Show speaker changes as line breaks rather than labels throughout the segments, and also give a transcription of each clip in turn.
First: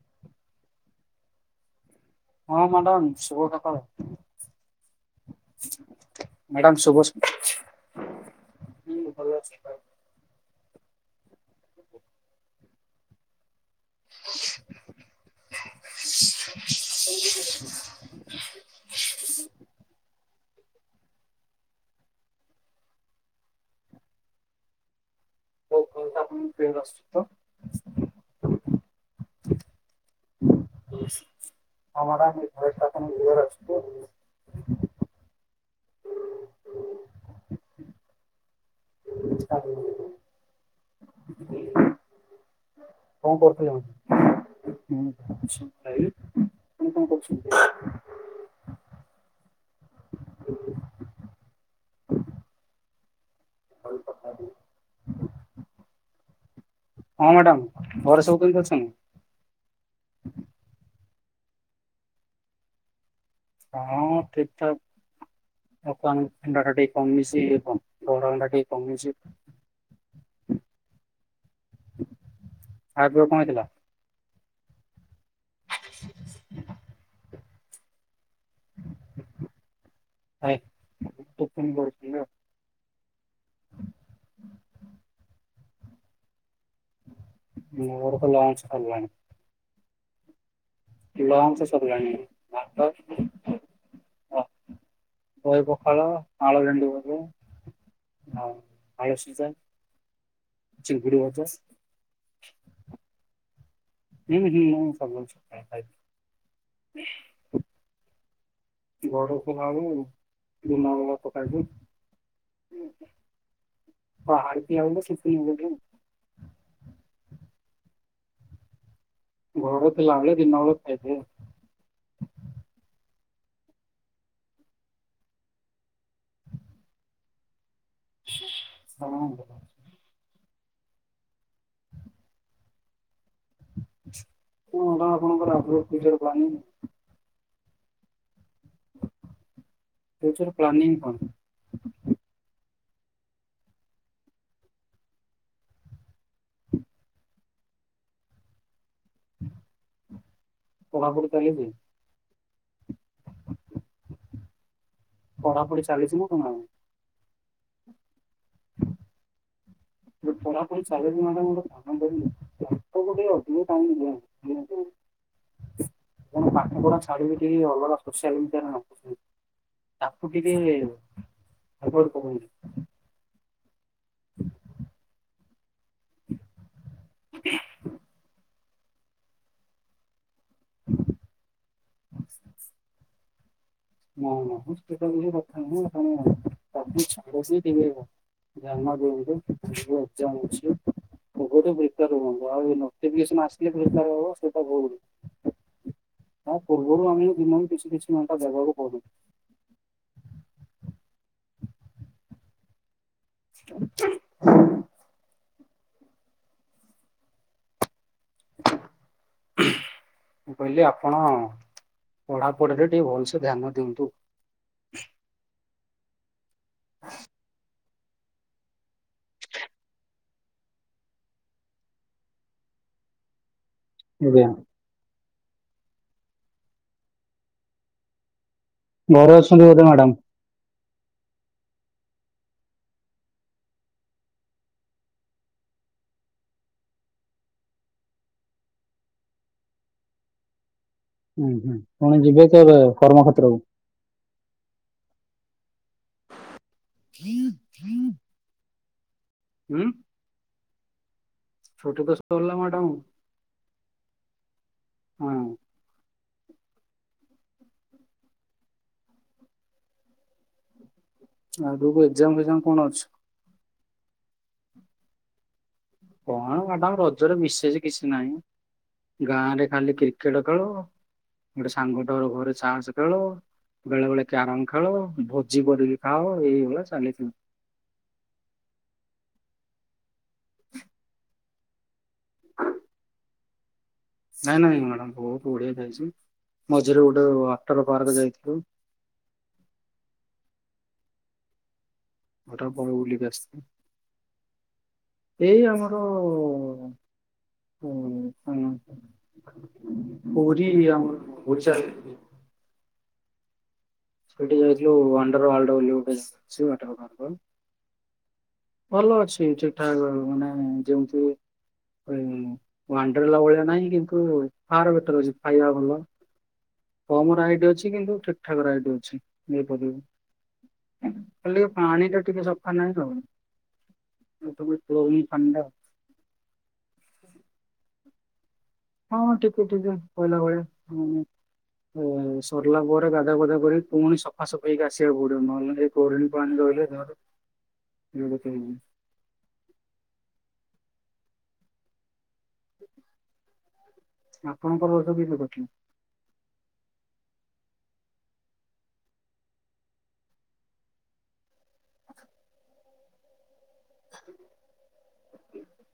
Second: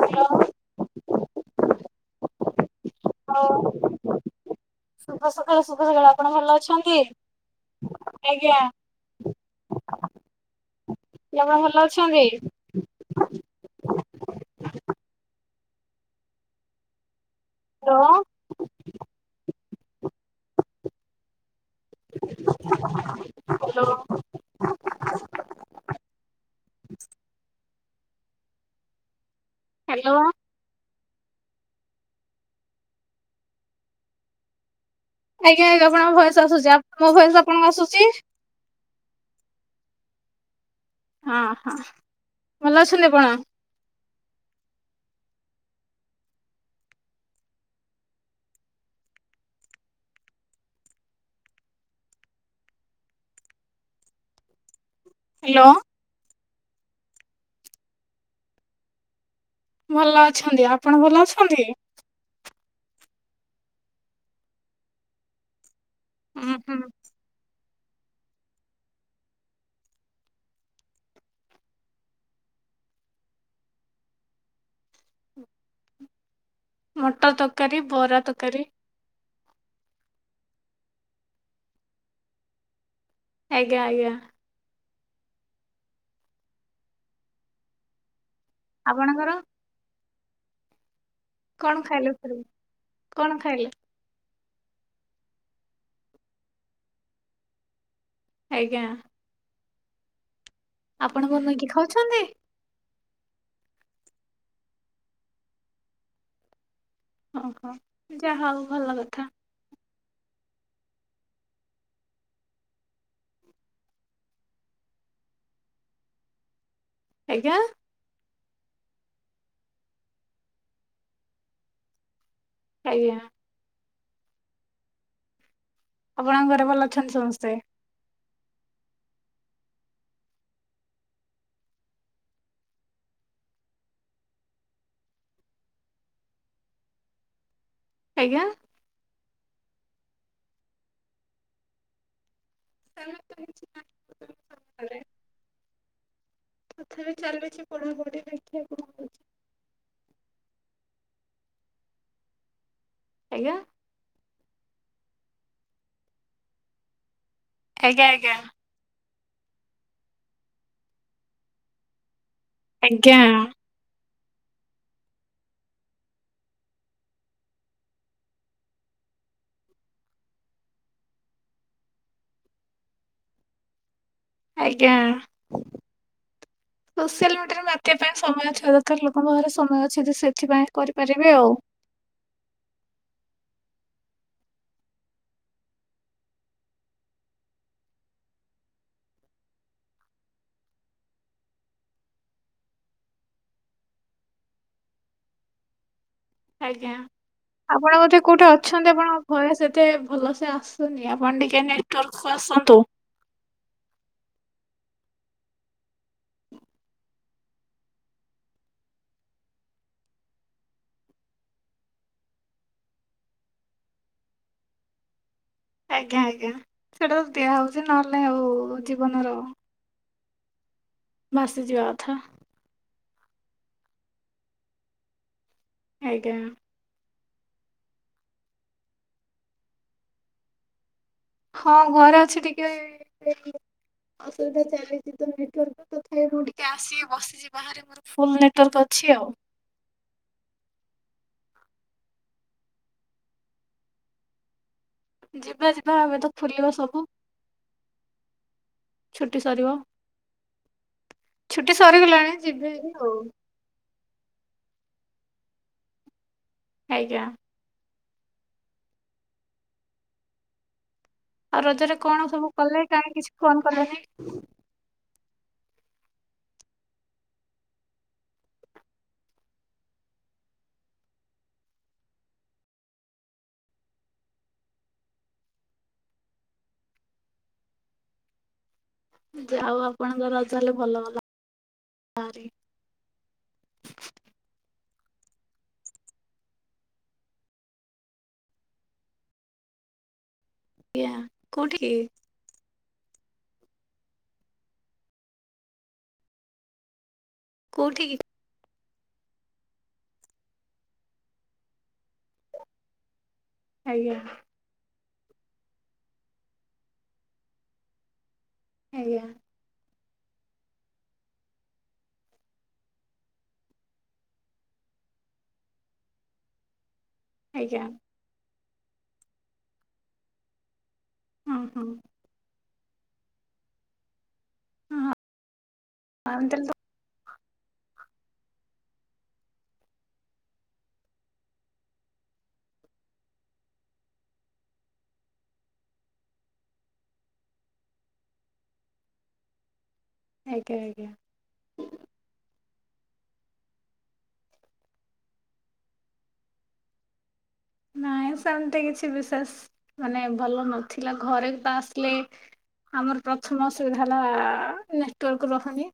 ହ ଲୋ।
ହଁ ମାଡ଼ାାମ୍ ଶୁଭ ସକାଳ।
ହ୍ୟାଲୋ ଶୁଭ ସକାଳ ଶୁଭ ସକାଳ ଆପଣ ଭଲ
ମ୍ୟାଡ଼ାମ ଶୁଭ
ଅଛନ୍ତି?
ସକାଳ ହୁଁ ଭଲ ଅଛି ଭ
ଦେହ ପା ଭଲ ଅଛନ୍ତି?
[unintelligible]
ହାଲୋ।
ଓ ଭଲ୍ ତା ଆପଣଙ୍କୁ କ୍ଲିଅର ଆସୁଚି ତ?
ହ୍ୟାଲୋ
ହଁ ମାଡ଼ାମ୍ ମୋ ଭଏସ୍ ଟା ଆପଣଙ୍କୁ କ୍ଲିଅର ଆସୁଚି ତ?
ଆଜ୍ଞା ଆପଣଙ୍କ ଭଏସ୍ ଆସୁଚି ଆପ ମୋ ଭଏସ୍ ଆପଣଙ୍କୁ ଆସୁଚି?
ମୁଁ ଛାଡ଼ିଥିଲି।
ହଁ ହଁ ଭଲ ଅଛନ୍ତି
କଣ
ଆପଣ?
ଆପଣ କଣ କରୁଛନ୍ତି? ଆଗରୁ କଥା ହେଇଥିଲେ?
ହାଲୋ।
ହଁ ମାଡ଼ାାମ ଘରେ ସବୁ କେମିତି ଅଛନ୍ତି?
ଭଲ ଅଛନ୍ତି। ଆପଣ ଭଲ ଅଛନ୍ତି?
ହଁ ଠିକ୍ ଠାକ୍ ବ୍ରତ ମାନ୍
ହୁଁ
ପିଣ୍ଡାଟା
ହୁଁ
ଟିକିଏ କମିଚି ଇଏ କଣ ଗୋଡ଼ ବିନ୍ଧା ଟିକିଏ କମିଚି। ଆଗେ କଣ ହେଲା?
ମଟର ତରକାରୀ ବରା ତରକାରୀ।
ହାଏ ଟିଫିନି୍ କରି ଦେବି ଆଉ।
ଆଜ୍ଞା ଆଜ୍ଞା।
ମୋ ଘରଖେଲା ଅଛି।
ଆପଣଙ୍କର?
ଲଞ୍ଚ
କଣ ଖାଇଲେ
ସରିଲାଣି।
ଫେରେ କଣ ଖାଇଲେ?
ଓ ଦହି ପଖାଳ ଆଳୁ ଭେଣ୍ଡି ଭଜା। ହଁ
ଆଜ୍ଞା
ଆଳୁସିଜା।
ଆପଣ କଣ ନେଇକି ଖାଉଛନ୍ତି?
ଉଁ ହୁଁ ମୁଁ ସବୁ ଖାଉଚି।
ଓହୋ ଯାହା ହଉ ଭଲ କଥା।
ଏବାବୁ ଦିନ ବେଳା ପକାଇବୁ। ବାହାରିକି ଅଇଲେ ଶିପିମୁଧୁମ।
ଆଜ୍ଞା।
ଘର ଥିଲାବେଳେ ଦିନବେଳେ ଖାଇଦିଏ ଆଉ।
ଆଜ୍ଞା। ଆପଣଙ୍କ ଘରେ ଭଲ ଅଛନ୍ତି ସମସ୍ତେ?
ହଁ। ହଁ କଣ ଆପଣଙ୍କର [unintelligible] ପିରିୟଡ୍ [unintelligible]
ଆଜ୍ଞା।
ଫିଉଚର୍ ପ୍ଲାନିଂ କଣ।
[inaudible] ନାହିଁ ତଥାପି ଚାଲଛି ପଢାପଢି ଦେଖିଆ କଣ ହଉଛି।
ପଢାପଢି ଚାଲିଚି?
ଆଜ୍ଞା।
ପଢାପଢି ଚାଲିଛି ନା କଣ ଆଉ?
ଆଜ୍ଞା, ଆଜ୍ଞା।
ଯେ ଖରାପ ହୋଇ ସାରିଲେଣି [unintelligible] ତାଙ୍କ କୁ
ଆଜ୍ଞା
ଟିକିଏ ଅଧିକ ଟାଇମ୍ [unintelligible] କଣ ପାଠ ପଢା ଛାଡିକି କେହି ଅଲଗା ସୋସିଆଲ୍ ମିଡିଆରେ ମାତୁଛନ୍ତି। ତାକୁ ଟିକେ ଆଭୋଏଡ୍ କରୁଛନ୍ତି।
ଆଜ୍ଞା, ସୋସିଆଲ୍ ମିଡିଆରେ ମାତିବା ପାଇଁ ସମୟ [unintelligible] କାର ଲୋକଙ୍କ ଘରେ ସମୟ ଅଛି ଯେ ସେଥିପାଇଁ କରିପାରିବେ ଆଉ।
[inaudible] ନା, ନା ହଁ ସେଟା ନୁହେଁ କଥା [unintelligible] ଧ୍ୟାନ ଦିଅନ୍ତୁ [unintelligible] ଏକ୍ଜାମ୍ ଅଛି। ଏବେଠୁ ପ୍ରିପିୟାର୍ ହୁଅନ୍ତୁ, ଆଉ ନୋଟିଫିକେସନ୍ ଆସିଲେ ତ ପ୍ରିପିୟାର୍ ହବ ସେଟା ଭୁଲୁ।
ଆଜ୍ଞା,
ଦିନକୁ କିଛି
ଆପଣ
କିଛି
ବୋଧେ
ଘଣ୍ଟା
କୋଉଠି ଅଛ
ଦେବାକୁ
ଛନ୍ତି
ପଡିବ
ଆପଣଙ୍କ ଭଏସ୍ ଏତେ ଭଲସେ ଆସୁନି, ଆପଣ ଟିକେ ନେଟୱାର୍କକୁୁ ଆସନ୍ତୁ।
[inaudible] ମୁଁ କହିଲି ଆପଣ ପଢାପଢିରେ ଟିକେ ଭଲସେ ଧ୍ୟାନ ଦିଅନ୍ତୁ।
ଆଜ୍ଞା, ଆଜ୍ଞା ସେଟା ଦିଆ ହଉଛି, ନହେଲେ ଆଉ ଜୀବନର ଭାସିଯିବା କଥା।
ଆଜ୍ଞା।
ଆଜ୍ଞା।
ଘରେ ଅଛନ୍ତି ବୋଧେ ମ୍ୟାଡ଼ାମ୍?
ହଁ ଘରେ ଅଛି ଟିକେ [inaudible] ଅସୁବିଧା ଚାଲିଛି ତ ନେଟୱାର୍କ [unintelligible] ତଥାପି ମୁଁ ଟିକେ ଆସିକି ବସିଛି ବାହା ଆରେ ମୋର ଫୁଲ୍ ନେଟୱାର୍କ ଅଛି ଆଉ।
ଅଁ, ହଁ ପୁଣି ଯିବେ କେବେ କର୍ମକ୍ଷେତ୍ରକୁ?
ଯିବା ଯିବା ଆମେ ତ ଫୁଲିବା ସବୁ।
ହଁ ହଁ
ଛୁଟି ସରିବ। ଛୁଟି
ତ
ସରିଗଲାଣି
ସରିଲା
ଯିବି
ମ୍ୟାଡାମ
ଏବେ ଆଉ।
ହଁ।
ଆଜ୍ଞା। ଆଉ ରଜରେ
ଆଗକୁ
କଣ
ଏକ୍ଜାମ
ସବୁ
ଫେକ୍ଜାମ କଣ
କଲେ
ଅଛି?
କାହିଁ କିଛି ଫୋନ୍ କଲେନି?
କଣ ମାଡାମ୍ ରଜରେ ବିଶେଷ କିଛି ନାହିଁ। ଗାଁରେ ଖାଲି କ୍ରିକେଟ୍ ଖେଳ। ଗୋଟେ ସାଙ୍ଗଟେ ଘରେ ଚାସ୍ ଖେଳ। ବେଳେ ବେଳେ କ୍ୟାରମ ଖେଳ ଭୋଜି କରିକି ଖାଅ ଏଇଭଳିଆ ଚାଲିଥିବ
ଯେ ଆଉ ଆପଣଙ୍କ ରଜା ହେଲେ ଭଲ ଗଲାରି
ନାଇଁ ନାଇଁ ମ୍ୟାଡାମ ବହୁତ ବଡିିଆ ଯାଇଛି ମଝିରେ ଗୋଟେ ଅଟର ପାର୍କ ଯାଇଥିଲୁ
ଆଜ୍ଞା କୋଉଠିକି
ହଟା ବ ଗୁଲିିକସି ଏଇ ଆମର
କୋଉଠିକି?
ହ ପରି ଆମଚାର [unintelligible]
ଆଜ୍ଞା
ପୁରୀ ଯାଇଥିଲୁ ଅଣ୍ଡରୱର୍ଲ୍ଡ ବୋଲି [unintelligible] ଭଲ
ଆଜ୍ଞା
ଅଛି ଠିକ ଠାକ ମାନେ ଯେମିତି ୱଣ୍ଡର୍ ହେଲା ଭଳିଆ ନାହିଁ କିନ୍ତୁ [unintelligible] ଟର ଅଛି ଖାଇବା ଭଲ
[inaudible]
କମ ର ଆଇଡି
ଆଜ୍ଞା
ଅଛି କିନ୍ତୁ ଠିକ୍ ଠାକ୍ ର ଆଇଡି ଅଛି ନେଇପାରିବ
ହଁ
କାଲି ଟିକେ
ହଁ
ପାଣି ଟା ଟିକେ ସଫା ନାହିଁ ତବ [unintelligible] ପାଣ୍ଡା
ଆଁ ଏମିତିରେ ତ
ହଁ ଠିକେ ଟିକେ କହିଲା ଭଳିଆ ସରିଲା ପରେ ଗାଧା ଗୁଧା କରି ପୁଣି ସଫା ସଫେଇକି ଆସିବାକୁ ପଡିବ ନହେଲେ ଏ ଗୋରିଣୀ ପାଣି ରହିଲେ ଧ
[inaudible]
ଏଁ କେ [unintelligible]
ଆଜ୍ଞା ଆଜ୍ଞା
ଆପଣଙ୍କର ରୋଜ କେବେ କରିଛନ୍ତି
ନାଇଁ ସେମିତି କିଛି ବିଶେଷ ମାନେ ଭଲ ନଥିଲା ଘରେ ତ ଆସିଲେ ଆମର ପ୍ରଥମ ଅସୁବିଧା ହେଲା ନେଟୱାର୍କ ରହୁନି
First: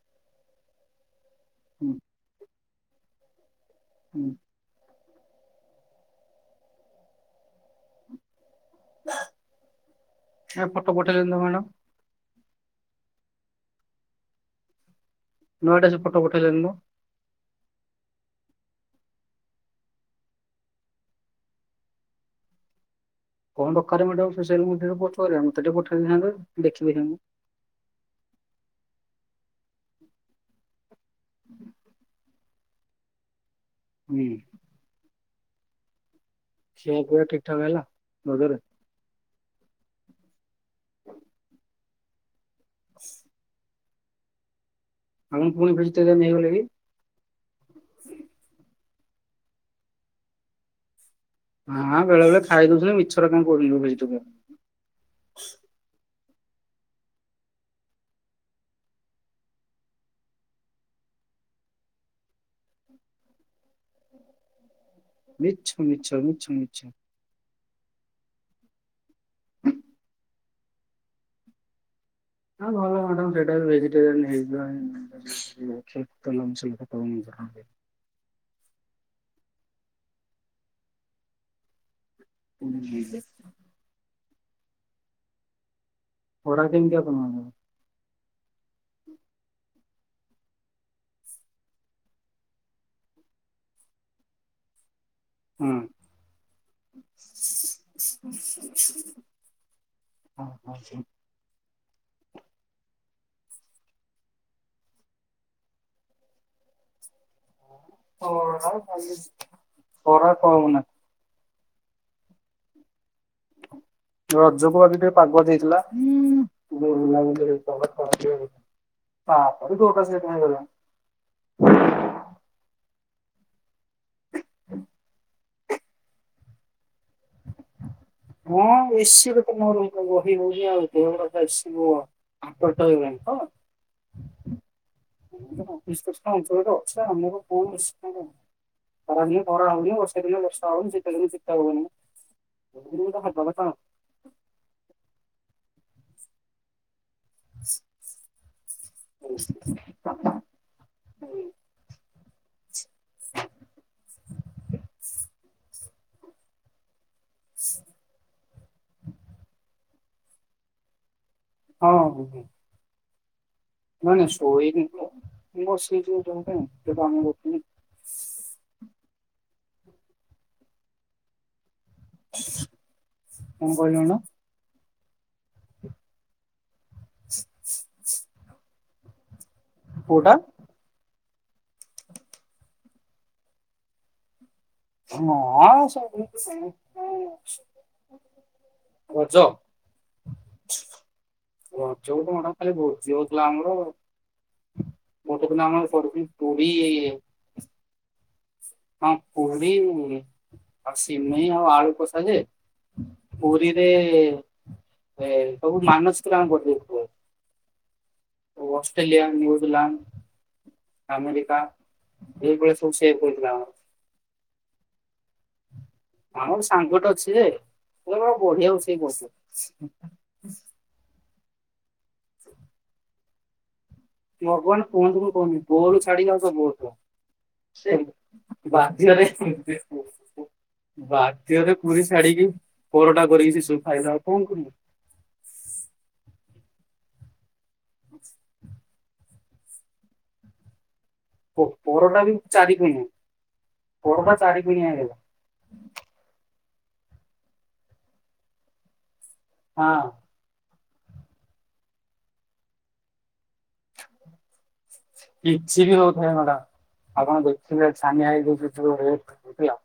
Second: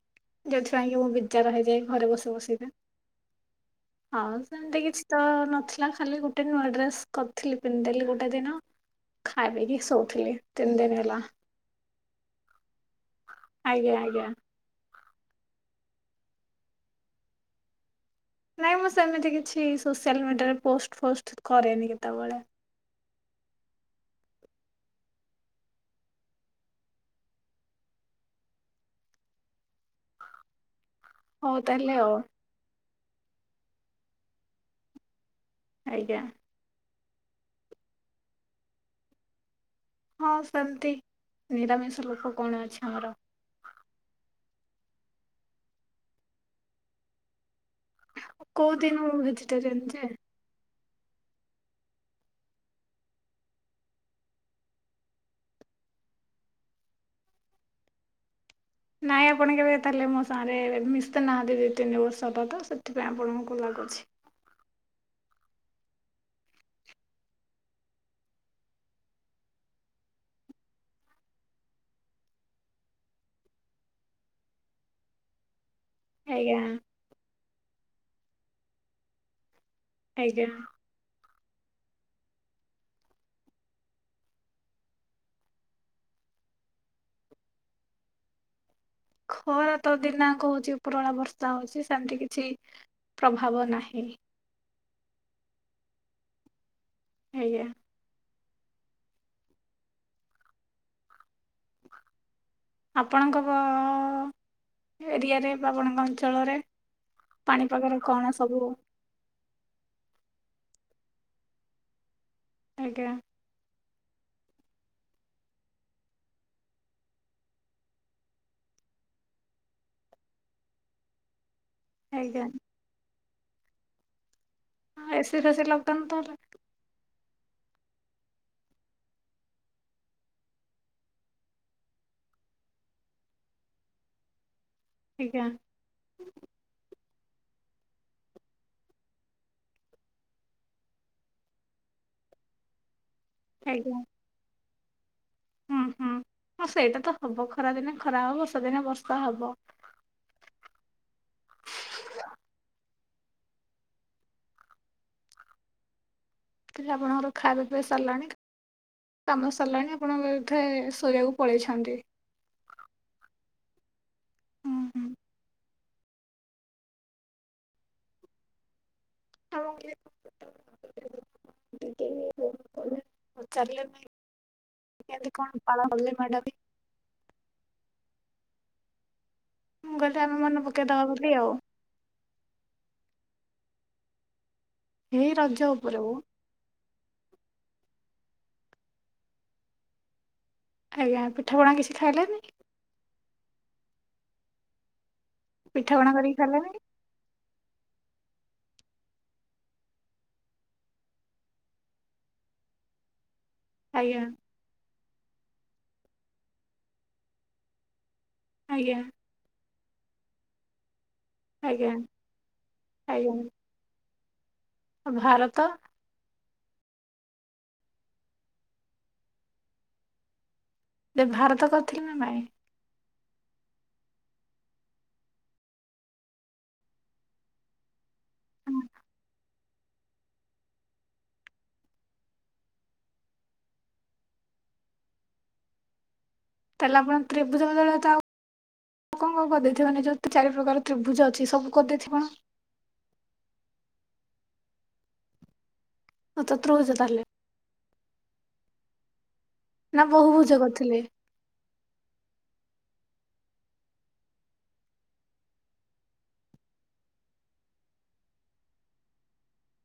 ଯେଉଁଥିପାଇଁ କି ମୁଁ ବି ବିଚାର ହେଇଯାଏ
ହୁଁ
ଘରେ ବସି ବସିବେ
ହୁଁ
ହଉ ସେମିତି କିଛି ତ ନଥିଲା ଖାଲି ଗୋଟେ ଟିନ୍ ନୂଆଁ ଡ୍ରେସ୍ କରିଥିଲି ପିନ୍ଧଲି ଗୋଟେ ଦିନ ଖାଇବ କିି ଶୋଉଥିଲି
ଏ
ତିନି
ଫଟୋ
ଦିନ ହେଲା
ପଠେଇଲେନି ତ ମ୍ୟାଡାମ
ଆଜ୍ଞ ଆଜ୍ଞା
ନୂଆଟା ସେ ଫଟ ପଠେଇଦେଲୁନୁ ମୁଁ
ନାଇଁ ମୁଁ ସେମିତି କିଛି ସୋସିଆଲ୍ ମିଡ଼ିଆରେ ପୋଷ୍ଟ ଫୋଷ୍ଟ କରେନି କେତେବେଳେ
କଣ ଦରକାର ମ୍ୟାଡାମ ସୋଆଲ ମିଡିଆରେ ପୋଷ୍ଟ କରିବା ମତେ ଟିକେ ପଠେଇଥାନ୍ତେ ଦେଖିଦେଇଥାନ୍ତୁ
ହଉ ତାହେଲେ ଆଉ
ହୁଁ
ଆଜ୍ଞା
ସେ ପୁରା ଠିକଠାକା ହେଲା ବଗର
ହଁ ସେମିତି ନିରାମିଷ ଲୋକ କଣ ଅଛି ଆମର
ଆପଣ ପୁଣି ଫ୍ [unintelligible] ଇଗଲେ କି
କୋଉ ଦିନୁ ଭେଜିଟୋରଆନ ଯେ।
ହଁ ବେଳେ ବେଳେ ଖାଇ ଦଉଛନ୍ତି ମିଛରେ କାଇଁ କହୁଛନ୍ତି ଭେଜିଟେରିଆନ।
ନାଇ ଆପଣ କେବେ ତାହେଲେ ମୋ ସାଙ୍ଗରେ ମିଶ ନାହାଁନ୍ତି ଦୁଇ ତିନି ବର୍ଷ ହେଲା ତ ସେଥିପାଇଁ ଆପଣଙ୍କୁ ଲାଗୁଛି।
ମିଛ ମିଛ ମିଛ ମିଛ। ହ ଘରେ ମାଡାମ ଟୋଟାଲ ଭେଜିଟେରିଆନ
ଆଜ୍ଞା
[unintelligible] [unintelligible]
ଆଜ୍ଞା।
[inaudible] ଖରା କେମିତି ଆପଣଙ୍କର।
ଖରା ତ ଦିନ ଯାକ ହଉଛି ଉପରଳା ବର୍ଷା ହଉଛି ସେମତି କିଛି [unintelligible]
ହୁଁ।
ଆଜ୍ଞା।
ହଁ ହଁ।
ଆପଣଙ୍କ ବ ଅ ଏରିଆରେ ବା ଆପଣଙ୍କ ଅଞ୍ଚଳରେ ପାଣିପାଗର କଣ ସବୁ
ଖରା ତ ହଉନାହିଁ।
ଆଜ୍ଞା।
ରଜ ପରି ଟିକେ ପାଗ ଦେଇଥିଲା ବୁଲାବୁଲି ଟିକେ କରିବୁ। ହଁ [unintelligible]
ଆଜ୍ଞା।
[inaudible]
ସେଇଟା ସେ ଲକ୍ ଡାଉନ୍ ତ
ହଁ ଏସିି [unintelligible] [unintelligible] [inaudible]
ଠିକ୍ ହେ।
[unintelligible] ଖରା ଦିନେ ଖରା ହଉନି ବର୍ଷା ଦିନେ ବର୍ଷା ହଉନି ଶୀତ ଦିନେ ଶୀତ ହଉନି। କଥା
ଆଜ୍ଞା। ହୁଁ ହୁଁଁ ସେଇଟା ତ ହବ ଖରାଦିନେ ଖରା ହବ ବର୍ଷା ଦିନେ ବର୍ଷା ହବ।
[inaudible]
[inaudible] କିରେ ଆପଣଙ୍କର ଖାଇବା ପିଇବା ସାରିଲାଣି କାମ ସାରିଲାଣି ଆପଣ ବୋଧେ ଶୋଇବାକୁ ପଳେଇଛନ୍ତି।
ହୁଁ ହୁଁ। ନାଁଇ ନାଁଇ
ହୁଁ
ଶୋଇନି
ହୁଁ
ତ ବସିଛି [unintelligible]
[unintelligible]
କଣ
ଚାଲି
କହିଲୁ ନା
କେମିତି କଣ [unintelligible]
[inaudible]
ମୁଁ କହିଲି ତ
କୋଉଟା
ଆମେ ମନ ପକେଇଦବା [unintelligible] ଏଇ ରଜ ଉପରେ ମ।
ହଁ [unintelligible]
ଆଜ୍ଞା ପିଠାପଣା କିଛି
ରଜ କୁ କଣ
ଖାଇଲେନି
ଆମର ଖାଲି ଭୋଜି ହଉଥିଲା ଆମର ଆଉ। ଗୋଟେ ଦିନ ଆମର
ପିଠାପଣା କରିକି
ପୁରୀ
ଖାଇଲେନି
ହଁ ପୁରୀ ଆଉ ସିମେଇ ଆଉ ଆଳୁ କସା ଯେ ପୁରୀରେ
ଆଜ୍ଞା
ଏ ସବୁ ମାନସିକ [unintelligible]
ଆଜ୍ଞା
ଅଷ୍ଟ୍ରେଲିଆ ନ୍ୟୁଜଲାଣ୍ଡ। ଆମେରିକା
ଆଜ୍ଞା
ଏଇଭଳି ସବୁ ସେ
ଆଜ୍ଞା
[unintelligible]
ଭାରତ।
ଆମର ସାଙ୍ଗଟେ ଅଛି ଯେ ସେ ବଢିଆ ରୋଷେଇ କରୁଛି।
ଯେ ଭାରତ କରିଥିଲି ନା ଭାଇ।
ଭଗବାନ କୁହନ୍ତୁ ମୁଁ କହୁନି ବୋରୁ ଛାଡିକି ଆଉ ସବୁ ହେଉଥିବ ବାଧ୍ୟ ରେ ବାଧ୍ୟରେ ପୁରି ଛାଡିକି ପରଟା କରିକି ସେ ସବୁ ଖାଇଲୁ ଆଉ କଣ କରିବୁ।
ତାହେଲେ ଆପଣ ତ୍ରିଭୁଜ ବଦଳ ତ ଆଉ କଣ କଣ କରିଦେଇଥିବନି ଯୋଉଁ ଚାରି ପ୍ରକାର ତ୍ରିଭୁଜ ଅ
ପରଟା ବି ଚାରି କଣିଆ ପରଟା ଚାରି କଣିଆ ହେଇଗଲା।
[unintelligible] ଚତୃରଭୁଜ ତାହାଲେ। ନା
ହଁ।
କୋଉଁ ଭୁଜ କରିଥିଲେ?
କିଛି ବି ହଉଥାଏ ମ୍ୟାଡାମ ଆପଣ ଦେଖିବେ [unintelligible]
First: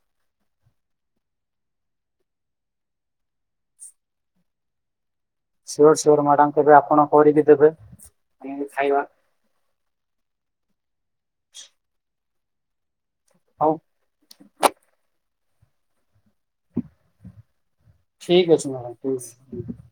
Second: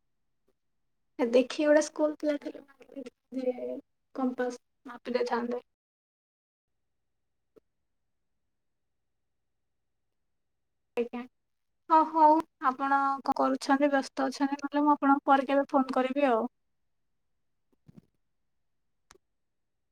ଦେଖି ଗୋଟେ ସ୍କୁଲ ଥିଲା [unintelligible]
ସିଆଡ଼େ ମ୍ୟାଡ଼ାମ କେବେ ଆପଣ କରିକି ଦେବେ ଖାଇବା।
ଆଜ୍ଞା ହଁ ହଉ ଆପଣ
ହଉ
କରୁଛନ୍ତି ବ୍ୟସ୍ତ ତ ଅଛନ୍ତି ନହେଲେ ମୁଁ ଆପଣଙ୍କୁ ପରେ କେବେ ଫୋନ କରିବି ଆଉ।
ଠିକ୍ ଅଛି ମ୍ୟାଡ଼ାମ। [unintelligible]